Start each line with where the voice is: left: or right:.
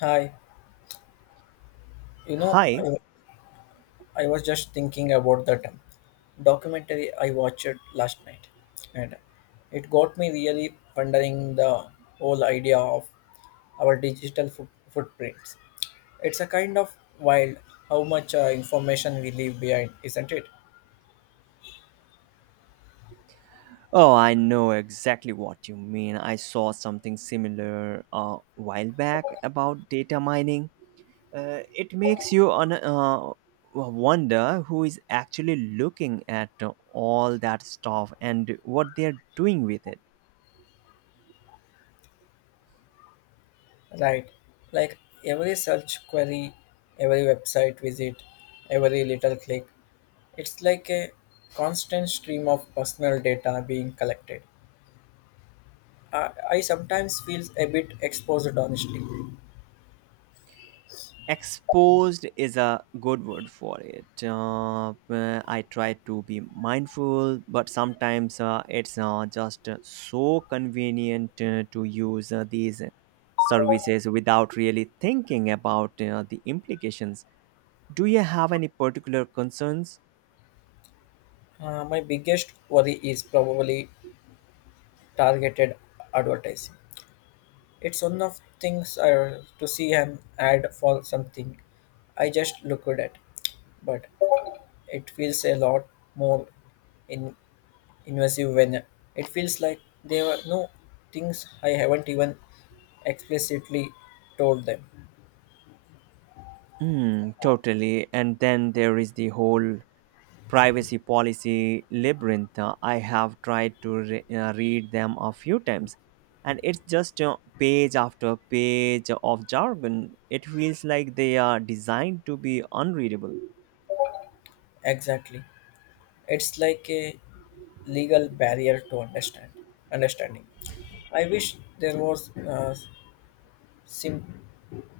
left: Hi, you know,
right: Hi.
left: I, I was just thinking about that documentary I watched last night, and it got me really pondering the whole idea of our digital footprints. It's a kind of wild how much information we leave behind, isn't it?
right: Oh, I know exactly what you mean. I saw something similar a while back about data mining. It makes you wonder who is actually looking at all that stuff and what they're doing with it.
left: Right, like every search query, every website visit, every little click, it's like a constant stream of personal data being collected. I sometimes feel a bit exposed, honestly.
right: Exposed is a good word for it. I try to be mindful, but sometimes it's just so convenient to use these services without really thinking about the implications. Do you have any particular concerns?
left: My biggest worry is probably targeted advertising. It's one of things to see an ad for something I just looked at, but it feels a lot more in, invasive when it feels like there were no things I haven't even explicitly told them.
right: Mm, totally, and then there is the whole privacy policy labyrinth. I have tried to read them a few times, and it's just page after page of jargon. It feels like they are designed to be unreadable.
left: Exactly. It's like a legal barrier to understanding. I wish there was a sim-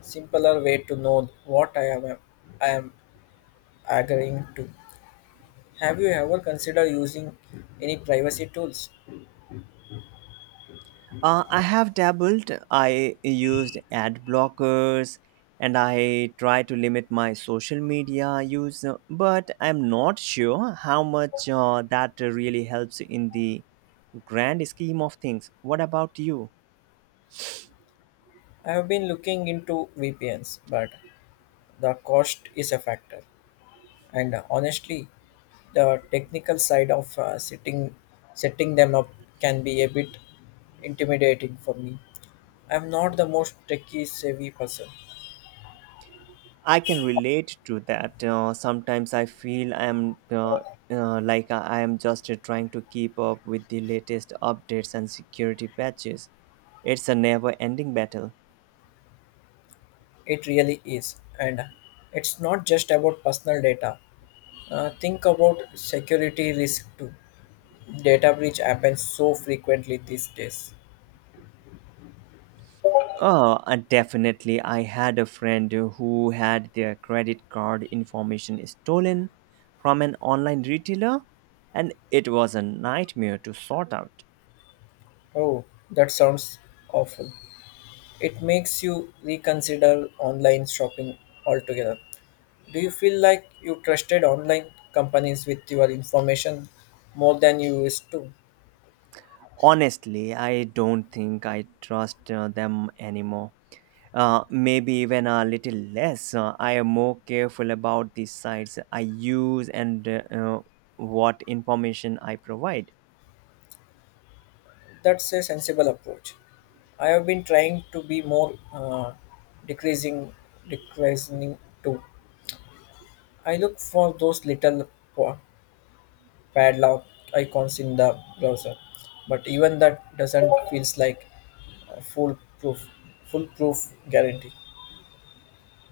left: simpler way to know what I am agreeing to. Have you ever considered using any privacy tools?
right: I have dabbled. I used ad blockers, and I try to limit my social media use, but I'm not sure how much that really helps in the grand scheme of things. What about you?
left: I have been looking into VPNs, but the cost is a factor. And honestly, the technical side of setting them up can be a bit intimidating for me. I'm not the most techie savvy person.
right: I can relate to that. Sometimes I feel I am like I am just trying to keep up with the latest updates and security patches. It's a never ending battle.
left: It really is. And it's not just about personal data. Think about security risk too. Data breach happens so frequently these days.
right: Oh, definitely. I had a friend who had their credit card information stolen from an online retailer, and it was a nightmare to sort out.
left: Oh, that sounds awful. It makes you reconsider online shopping altogether. Do you feel like you trusted online companies with your information more than you used to?
right: Honestly, I don't think I trust them anymore. Maybe even a little less. I am more careful about the sites I use, and what information I provide.
left: That's a sensible approach. I have been trying to be more decreasing, decreasing too. I look for those little pa- padlock icons in the browser, but even that doesn't feels like a foolproof guarantee.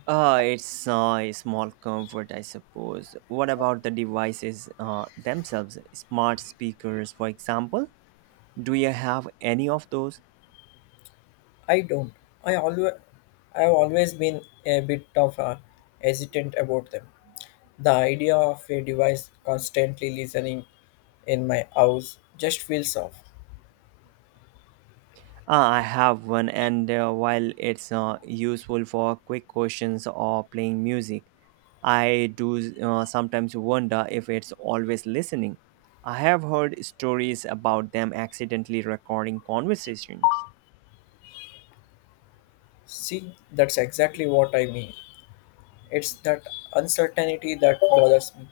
right: It's a small comfort, I suppose. What about the devices themselves? Smart speakers, for example. Do you have any of those?
left: I don't. I always, I have always been a bit of a hesitant about them. The idea of a device constantly listening in my house just feels off.
right: I have one, and while it's useful for quick questions or playing music, I do sometimes wonder if it's always listening. I have heard stories about them accidentally recording conversations.
left: See, that's exactly what I mean. It's that uncertainty that bothers me.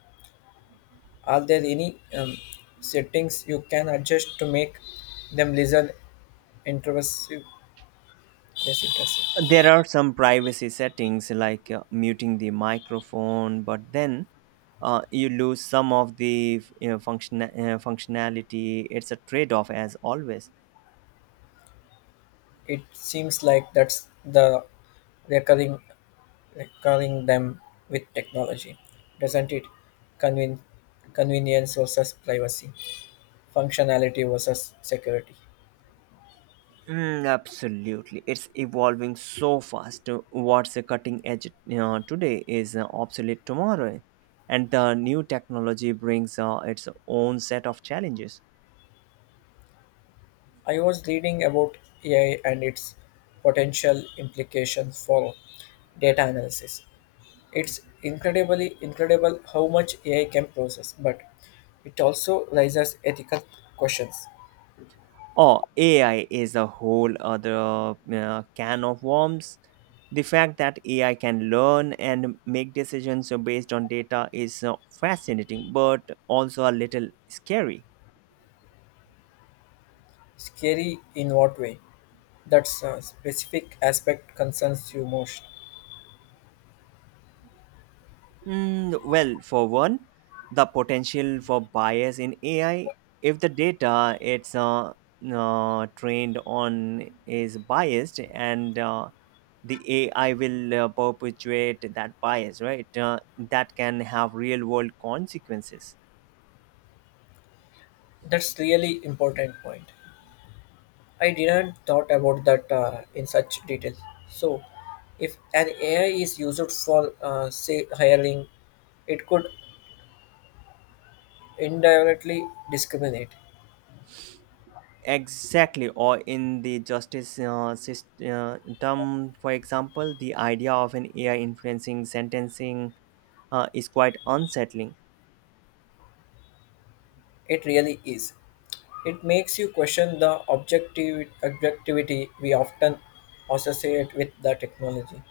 left: Are there any settings you can adjust to make them intrusive, less intrusive?
right: There are some privacy settings like muting the microphone, but then you lose some of the functionality. It's a trade off, as always.
left: It seems like that's the recurring, recurring them with technology, doesn't it? Conven- convenience versus privacy, functionality versus security.
right: Mm, absolutely, it's evolving so fast. What's a cutting edge today is obsolete tomorrow, and the new technology brings its own set of challenges.
left: I was reading about AI and its potential implications for data analysis. It's incredibly incredible how much AI can process, but it also raises ethical questions.
right: Oh, AI is a whole other can of worms. The fact that AI can learn and make decisions based on data is fascinating, but also a little scary.
left: Scary in what way? That's a specific aspect concerns you most.
right: Mm, well, for one, the potential for bias in AI, if the data it's trained on is biased, and the AI will perpetuate that bias, right? That can have real world consequences.
left: That's really important point. I didn't thought about that in such detail. So, if an AI is used for say hiring, it could indirectly discriminate.
right: Exactly, or in the justice system, for example, the idea of an AI influencing sentencing is quite unsettling.
left: It really is. It makes you question the objectivity we often associate with the technology.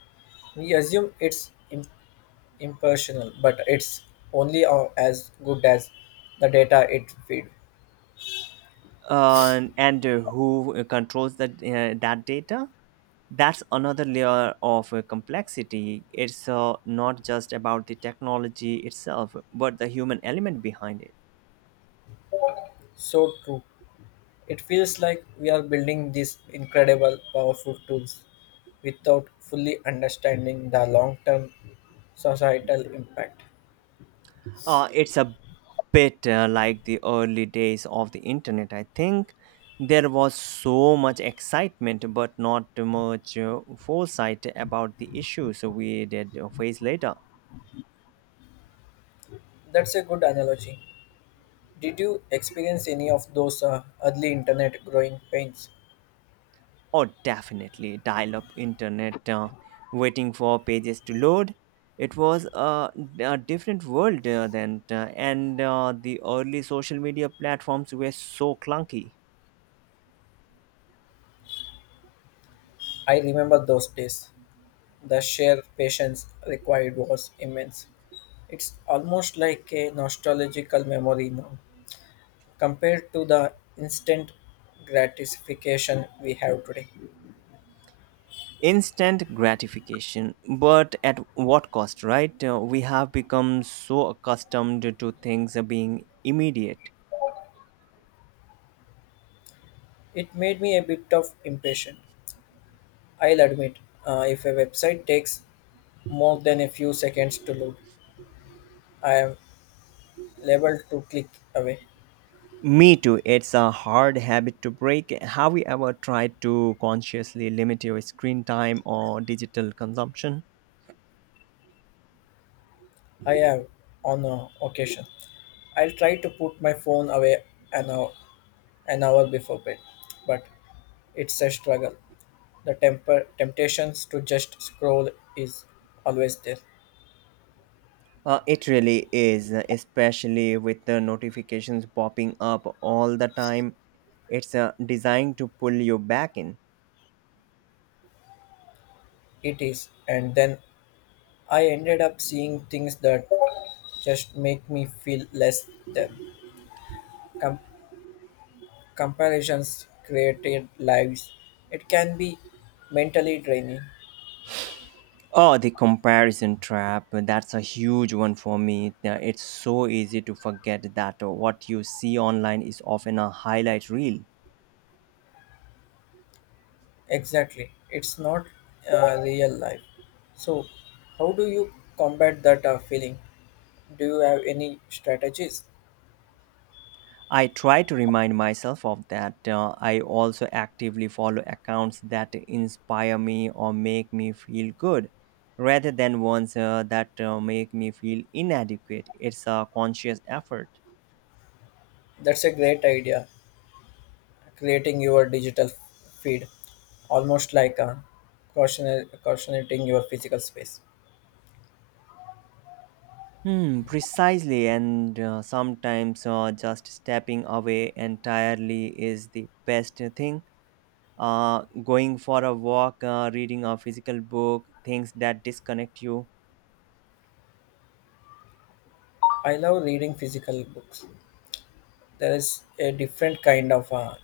left: We assume it's impersonal, but it's only as good as the data it feeds.
right: And who controls that that data? That's another layer of complexity. It's not just about the technology itself, but the human element behind it.
left: So true. It feels like we are building these incredible, powerful tools without fully understanding the long term societal impact.
right: It's a bit like the early days of the internet, I think. There was so much excitement but not much foresight about the issues we did face later.
left: That's a good analogy. Did you experience any of those early internet growing pains?
right: Oh, definitely. Dial up internet, waiting for pages to load. It was a different world then, and the early social media platforms were so clunky.
left: I remember those days. The sheer patience required was immense. It's almost like a nostalgical memory now, compared to the instant gratification we have today.
right: Instant gratification, but at what cost, right? We have become so accustomed to things being immediate.
left: It made me a bit of impatient. I'll admit, if a website takes more than a few seconds to load, I am liable to click away.
right: Me too. It's a hard habit to break. Have you ever tried to consciously limit your screen time or digital consumption?
left: I have on occasion. I'll try to put my phone away an hour, an hour before bed, but it's a struggle. The temptations to just scroll is always there.
right: It really is, especially with the notifications popping up all the time. It's designed to pull you back in.
left: It is, and then I ended up seeing things that just make me feel less than. Com- comparisons created lives. It can be mentally draining.
right: Oh, the comparison trap. That's a huge one for me. It's so easy to forget that what you see online is often a highlight reel.
left: Exactly, it's not real life. So, how do you combat that feeling? Do you have any strategies?
right: I try to remind myself of that. I also actively follow accounts that inspire me or make me feel good, rather than ones that make me feel inadequate. It's a conscious effort.
left: That's a great idea. Creating your digital feed, almost like a cautionating your physical space.
right: Hmm, precisely, and sometimes just stepping away entirely is the best thing. Going for a walk, reading a physical book, things that disconnect you.
left: I love reading physical books. There is a different kind of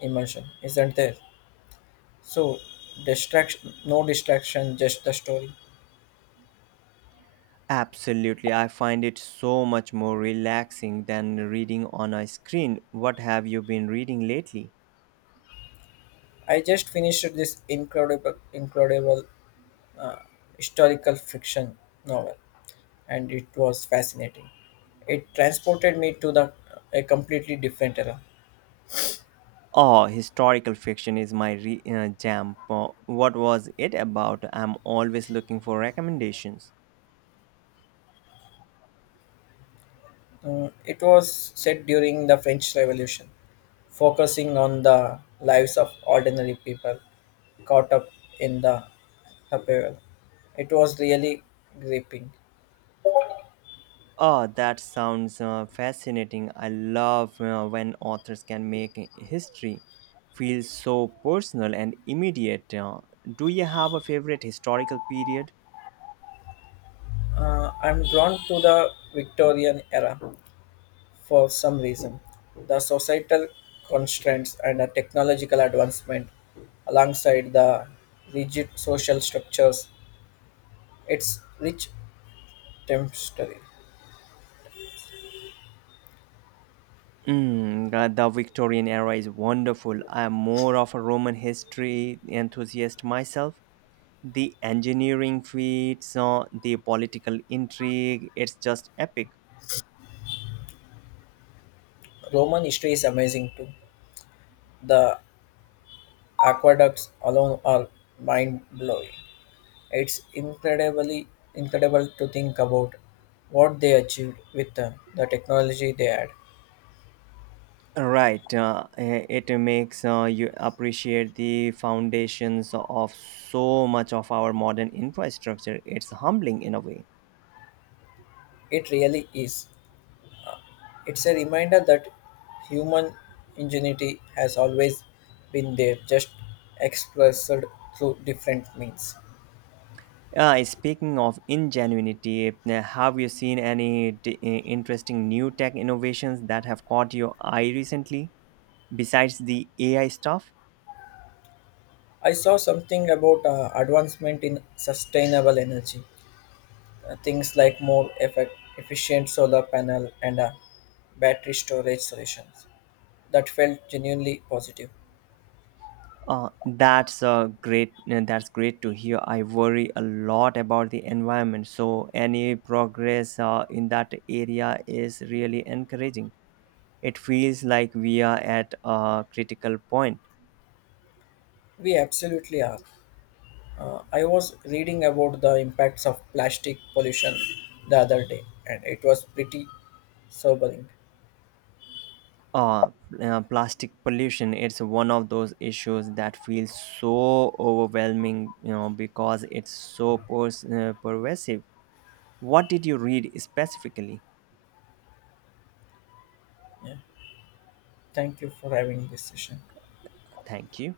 left: immersion, isn't there? So, distraction, no distraction, just the story.
right: Absolutely, I find it so much more relaxing than reading on a screen. What have you been reading lately?
left: I just finished this incredible historical fiction novel, and it was fascinating. It transported me to the a completely different era.
right: Oh, historical fiction is my jam. What was it about? I'm always looking for recommendations.
left: It was set during the French Revolution, focusing on the lives of ordinary people caught up in the upheaval. It was really gripping.
right: Oh, that sounds fascinating. I love when authors can make history feel so personal and immediate. Do you have a favorite historical period?
left: I'm drawn to the Victorian era for some reason. The societal constraints and the technological advancement, alongside the rigid social structures. Its rich tapestry.
right: Mm, the Victorian era is wonderful. I am more of a Roman history enthusiast myself. The engineering feats, the political intrigue, it's just epic.
left: Roman history is amazing too. The aqueducts alone are mind blowing. It's incredibly incredible to think about what they achieved with the technology they had.
right: Right, it makes you appreciate the foundations of so much of our modern infrastructure. It's humbling in a way.
left: It really is. It's a reminder that human ingenuity has always been there, just expressed through different means.
right: Speaking of ingenuity, have you seen any interesting new tech innovations that have caught your eye recently? Besides the AI stuff,
left: I saw something about advancement in sustainable energy. Things like more efficient solar panel and battery storage solutions that felt genuinely positive.
right: that's a great that's great to hear. I worry a lot about the environment, so any progress in that area is really encouraging. It feels like we are at a critical point.
left: We absolutely are. I was reading about the impacts of plastic pollution the other day, and it was pretty sobering.
right: Uh, Plastic pollution, it's one of those issues that feels so overwhelming, you know, because it's so pervasive. What did you read specifically?
left: Yeah. Thank you for having this session.
right: Thank you.